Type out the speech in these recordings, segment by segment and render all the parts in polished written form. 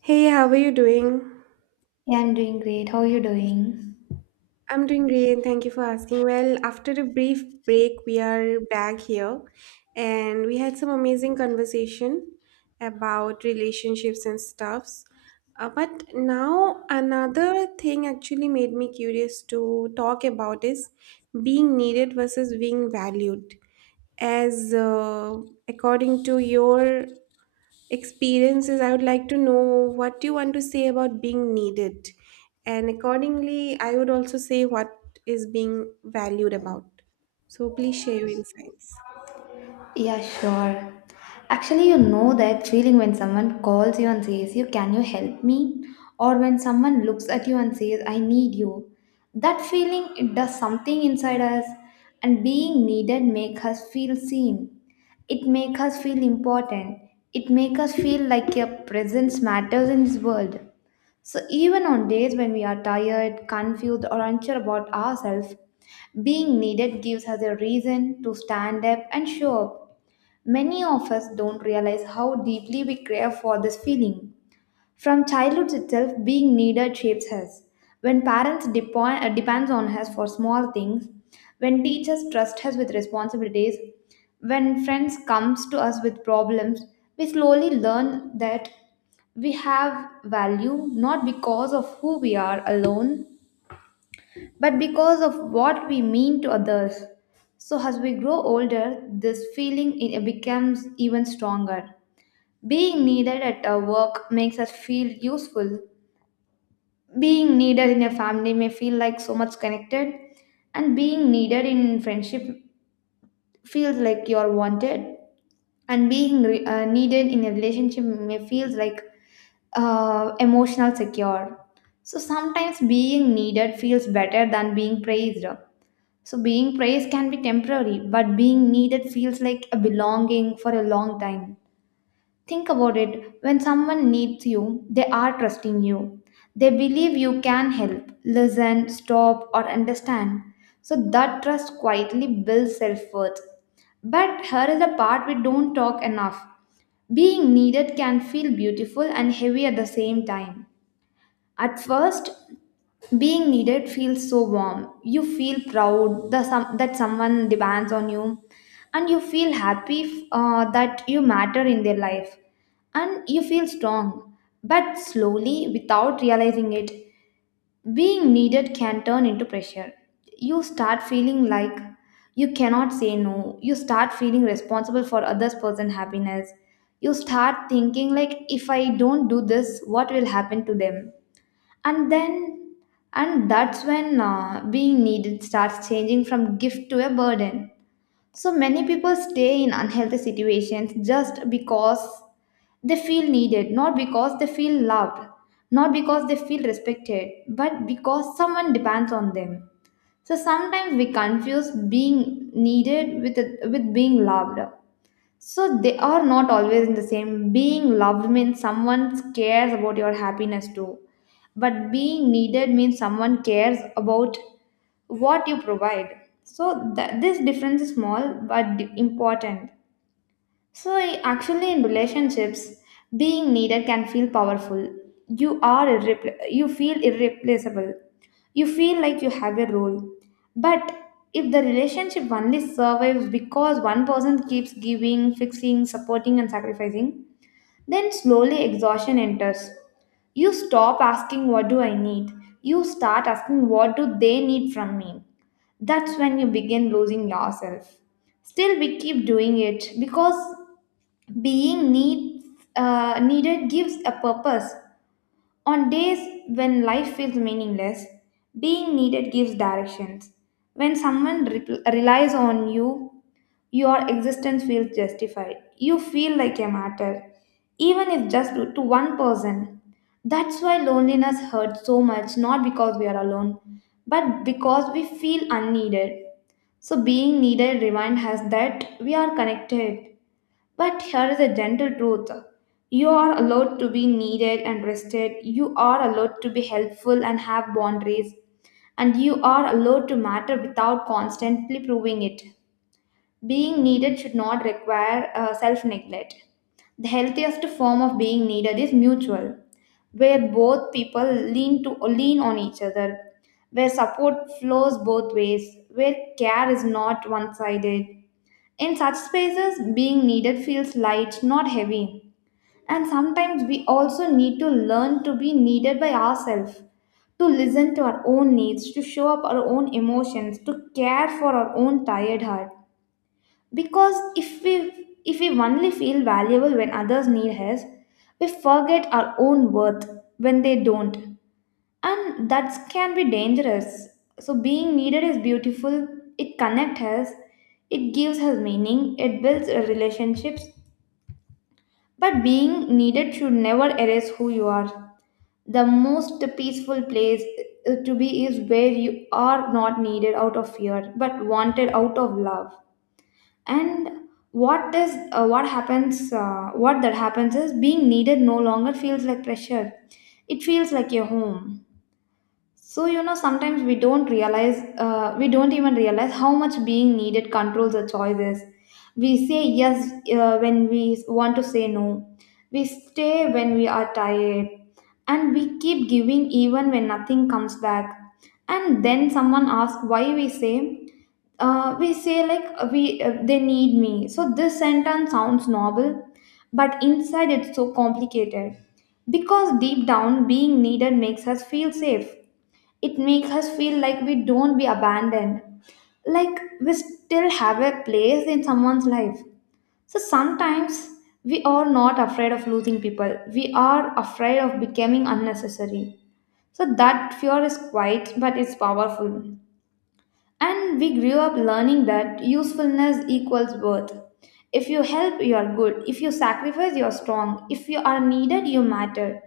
Hey, how are you doing? Yeah, I'm doing great. How are you doing? I'm doing great. Thank you for asking. Well, after a brief break, we are back here and we had some amazing conversation about relationships and stuffs. But now another thing actually made me curious to talk about is being needed versus being valued. As According to your experiences, I would like to know what you want to say about being needed. And accordingly, I would also say what is being valued about. So please share your insights. Yeah, sure. Actually, you know that feeling when someone calls you and says, "You can you help me?" Or when someone looks at you and says, "I need you." That feeling, it does something inside us, and being needed make us feel seen. It make us feel important. It make us feel like your presence matters in this world. So, even on days when we are tired, confused, or unsure about ourselves, being needed gives us a reason to stand up and show up. Many of us don't realize how deeply we crave for this feeling. From childhood itself, being needed shapes us. When parents depends on us for small things, when teachers trust us with responsibilities, when friends comes to us with problems, we slowly learn that we have value not because of who we are alone, but because of what we mean to others. So as we grow older, this feeling, it becomes even stronger. Being needed at our work makes us feel useful, being needed in a family may feel like so much connected, and being needed in friendship feels like you're wanted, and being needed in a relationship may feels like emotional secure. So sometimes being needed feels better than being praised. So being praised can be temporary, but being needed feels like a belonging for a long time. Think about it, when someone needs you, they are trusting you. They believe you can help, listen, stop, or understand. So that trust quietly builds self worth. But here is the part we don't talk enough. Being needed can feel beautiful and heavy at the same time. At first, being needed feels so warm. You feel proud that someone depends on you, and you feel happy that you matter in their life, and you feel strong. But slowly, without realizing it, being needed can turn into pressure. You start feeling like you cannot say no. You start feeling responsible for others' person happiness. You start thinking like, if I don't do this, what will happen to them? and then and that's when being needed starts changing from gift to a burden. So many people stay in unhealthy situations just because they feel needed, not because they feel loved, not because they feel respected, but because someone depends on them. So sometimes we confuse being needed with being loved. So they are not always in the same. Being loved means someone cares about your happiness too. But being needed means someone cares about what you provide. So this difference is small but important. So, actually, in relationships, being needed can feel powerful. You are you feel irreplaceable. You feel like you have a role. But if the relationship only survives because one person keeps giving, fixing, supporting, and sacrificing, then slowly exhaustion enters. You stop asking, what do I need? You start asking, what do they need from me? That's when you begin losing yourself. Still, we keep doing it because being needs, needed gives a purpose. On days when life feels meaningless, being needed gives directions. When someone relies on you, your existence feels justified. You feel like a matter, even if just to one person. That's why loneliness hurts so much, not because we are alone, but because we feel unneeded. So, being needed reminds us that we are connected, but here is a gentle truth. You are allowed to be needed and rested. You are allowed to be helpful and have boundaries. And you are allowed to matter without constantly proving it. Being needed should not require self neglect. The healthiest form of being needed is mutual, where both people lean on each other, where support flows both ways, where care is not one sided. In such spaces, being needed feels light, not heavy. And sometimes we also need to learn to be needed by ourselves, to listen to our own needs, to show up our own emotions, to care for our own tired heart. Because if we only feel valuable when others need us, we forget our own worth when they don't, and that can be dangerous. So being needed is beautiful, it connects us, it gives us meaning, it builds relationships. But being needed should never erase who you are. The most peaceful place to be is where you are not needed out of fear, but wanted out of love. And what that happens is, being needed no longer feels like pressure, it feels like your home. So, you know, sometimes we don't realize, we don't even realize how much being needed controls the choices. We say yes when we want to say no. We stay when we are tired. And we keep giving even when nothing comes back. And then someone asks why. We say, we say like we they need me. So this sentence sounds noble, but inside it's so complicated, because deep down being needed makes us feel safe. It makes us feel like we don't be abandoned, like we still have a place in someone's life. So sometimes we are not afraid of losing people, we are afraid of becoming unnecessary. So that fear is quiet, but it's powerful. And we grew up learning that usefulness equals worth. If you help, you are good. If you sacrifice, you are strong. If you are needed, you matter.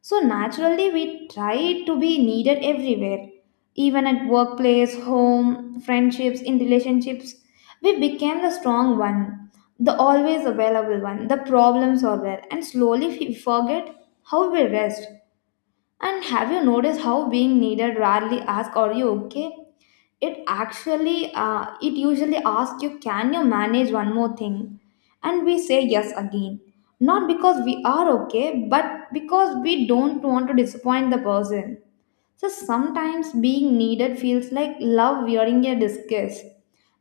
So naturally, we try to be needed everywhere, even at workplace, home, friendships, in relationships. We became the strong one, the always available one, the problem solver, and slowly we forget how we rest. And have you noticed how being needed rarely asks, are you okay? It actually it usually asks, you can you manage one more thing? And we say yes again, not because we are okay, but because we don't want to disappoint the person. So sometimes being needed feels like love wearing a disguise.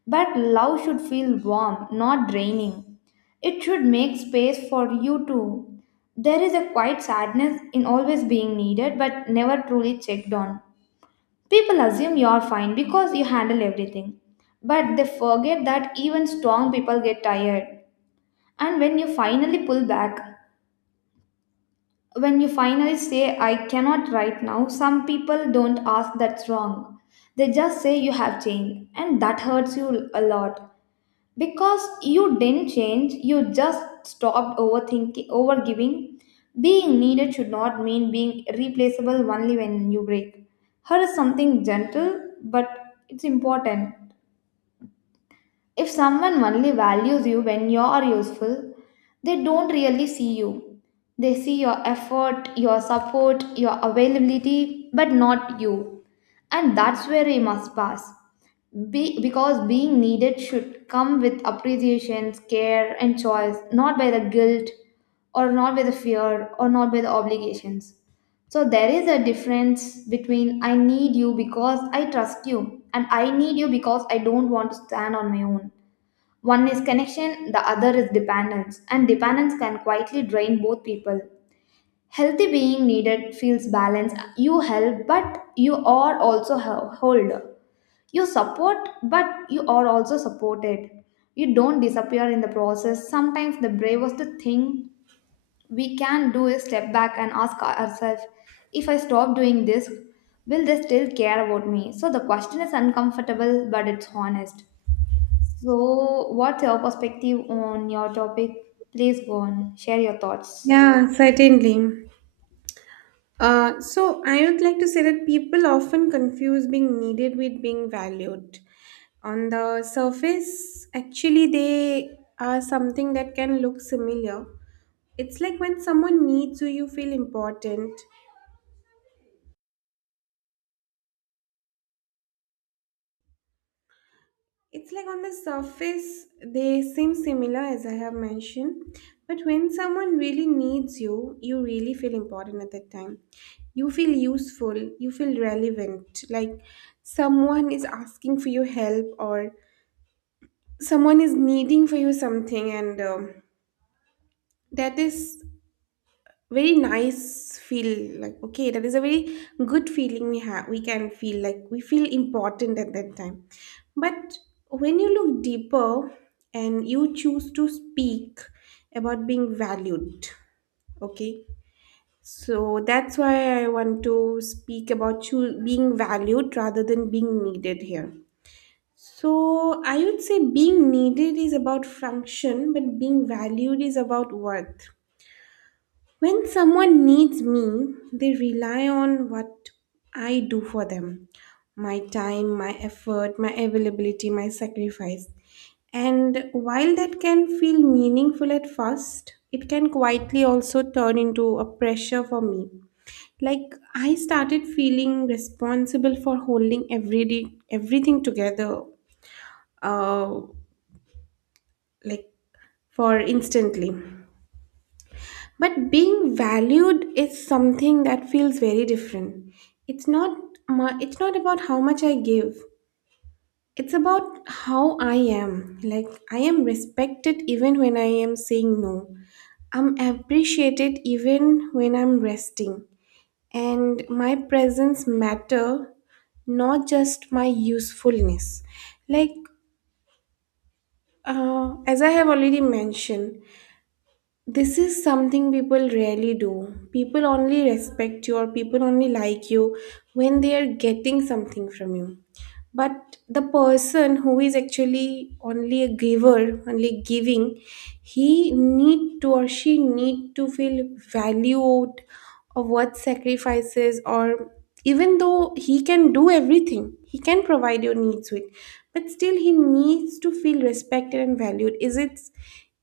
But love should feel warm, not draining. It should make space for you too. There is a quiet sadness in always being needed but never truly checked on. People assume you're fine because you handle everything, but they forget that even strong people get tired. And when you finally pull back, when you finally say, I cannot right now, some people don't ask that's wrong. They just say you have changed, and that hurts you a lot. Because you didn't change, you just stopped overthinking, overgiving. Being needed should not mean being replaceable only when you break. Her is something gentle, but it's important. If someone only values you when you are useful, they don't really see you. They see your effort, your support, your availability, but not you. And that's where we must pass. Because being needed should come with appreciation, care, and choice, not by the guilt, or not by the fear, or not by the obligations. So there is a difference between, I need you because I trust you, and I need you because I don't want to stand on my own. One is connection, the other is dependence, and dependence can quietly drain both people. Healthy being needed feels balanced. You help, but you are also hold. You support, but you are also supported. You don't disappear in the process. Sometimes the bravest thing we can do is step back and ask ourselves, if I stop doing this, will they still care about me? So the question is uncomfortable, but it's honest. So, what's your perspective on your topic? Please go on, share your thoughts. Yeah, certainly. So I would like to say that people often confuse being needed with being valued. On the surface, actually, they are something that can look similar. It's like when someone needs you, you feel important. It's like on the surface, they seem similar as I have mentioned, but when someone really needs you, you really feel important at that time. You feel useful, you feel relevant, like someone is asking for your help or someone is needing for you something, and that is very nice feel like okay, that is a very good feeling we have, we can feel like we feel important at that time. But when you look deeper and you choose to speak about being valued, okay, so that's why I want to speak about being valued rather than being needed here. So I would say being needed is about function, but being valued is about worth. When someone needs me, they rely on what I do for them: my time, my effort, my availability, my sacrifice. And while that can feel meaningful at first, it can quietly also turn into a pressure for me. Like I started feeling responsible for holding everything together, uh, like, for instantly. But being valued is something that feels very different. It's not it's not about how much I give. It's about how I am. Like, I am respected even when I am saying no. I'm appreciated even when I'm resting. And my presence matter, not just my usefulness, like, as I have already mentioned. This is something people rarely do. People only respect you or people only like you when they are getting something from you. But the person who is actually only a giver, only giving, he need to or she need to feel valued of what sacrifices, or even though he can do everything, he can provide your needs with, but still he needs to feel respected and valued. Is it,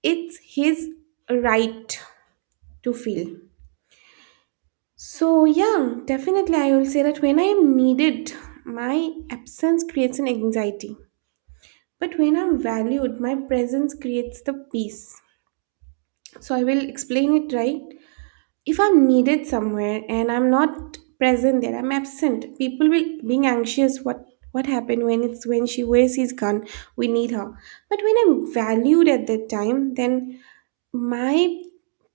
it's his right to feel. So yeah, definitely I will say that when I am needed, my absence creates an anxiety, but when I'm valued, my presence creates the peace. So I will explain it right. If I'm needed somewhere and I'm not present there, I'm absent. People will being anxious, what happened, when it's, when she wears his gun, we need her. But when I'm valued at that time, then my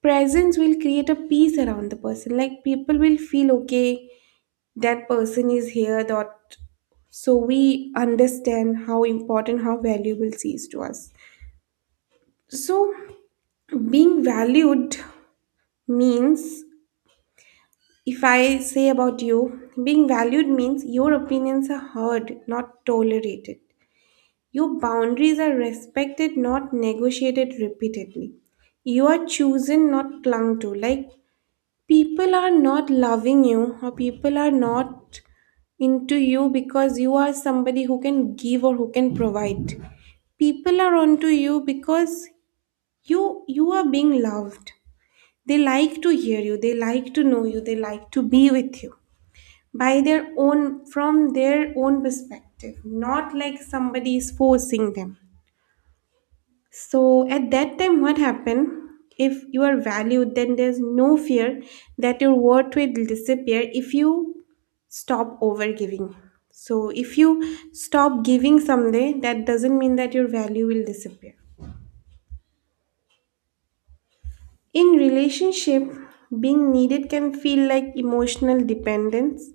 presence will create a peace around the person. Like people will feel okay, that person is here, that, so we understand how important, how valuable she is to us. So, being valued means, if I say about you, being valued means your opinions are heard, not tolerated. Your boundaries are respected, not negotiated repeatedly. You are chosen, not clung to. Like, people are not loving you, or people are not into you because you are somebody who can give or who can provide. People are onto you because you are being loved. They like to hear you, they like to know you, they like to be with you by their own, from their own perspective, not like somebody is forcing them. So at that time, what happened? If you are valued, then there's no fear that your worth will disappear if you stop overgiving. So if you stop giving someday, that doesn't mean that your value will disappear. In relationship, being needed can feel like emotional dependence,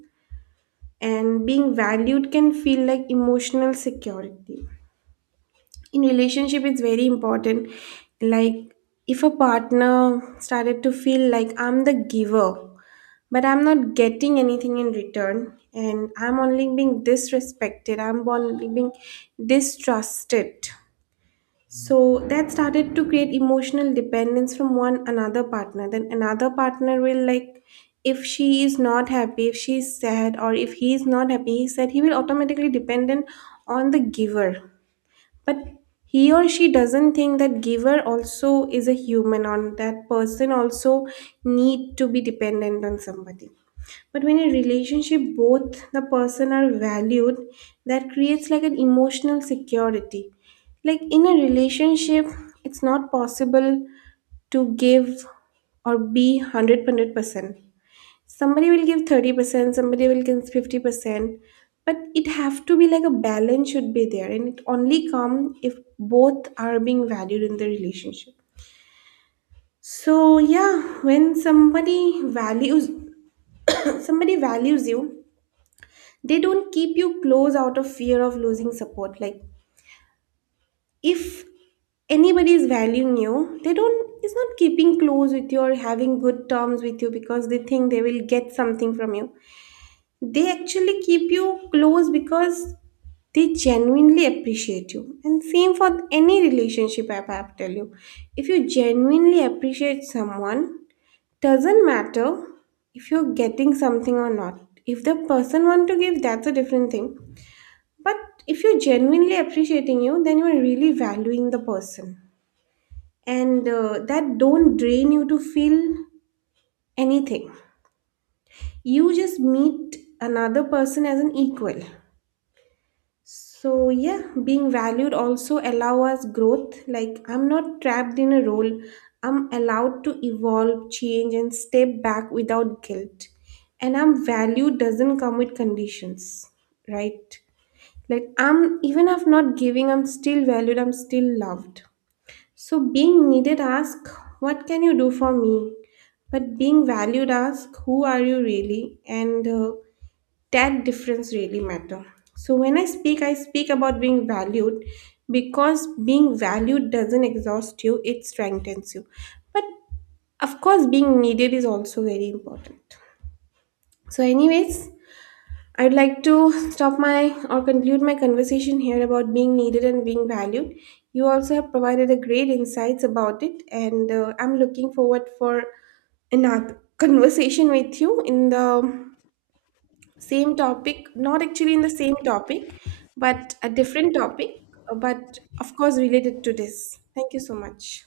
and being valued can feel like emotional security. In relationship it's very important. Like, if a partner started to feel like I'm the giver, but I'm not getting anything in return, and I'm only being disrespected, I'm only being distrusted, so that started to create emotional dependence from one another partner. Then another partner will, like, if she is not happy, if she's sad, or if he is not happy, he said he will automatically dependent on the giver. But he or she doesn't think that giver also is a human, on that person also need to be dependent on somebody. But when in relationship both the person are valued, that creates like an emotional security. Like in a relationship, it's not possible to give or be 100%. Somebody will give 30%, somebody will give 50%, but it have to be like a balance should be there, and it only come if both are being valued in the relationship. So yeah, when somebody values somebody values you, they don't keep you close out of fear of losing support. Like, if anybody is valuing you, they don't, it's not keeping close with you or having good terms with you because they think they will get something from you. They actually keep you close because they genuinely appreciate you. And same for any relationship, I have to tell you, if you genuinely appreciate someone, doesn't matter if you're getting something or not. If the person want to give, that's a different thing. But if you're genuinely appreciating you, then you're really valuing the person. And that don't drain you to feel anything. You just meet another person as an equal. So yeah, being valued also allow us growth. Like, I'm not trapped in a role. I'm allowed to evolve, change and step back without guilt. And I'm valued doesn't come with conditions, right? Like, I'm even if not giving, I'm still valued, I'm still loved. So being needed ask, what can you do for me? But being valued ask, who are you really? And that difference really matter. So when I speak about being valued because being valued doesn't exhaust you, it strengthens you. But of course, being needed is also very important. So anyways, I'd like to stop my or conclude my conversation here about being needed and being valued. You also have provided a great insights about it, and I'm looking forward for another conversation with you in the same topic, not actually in the same topic, but a different topic, but of course related to this. Thank you so much.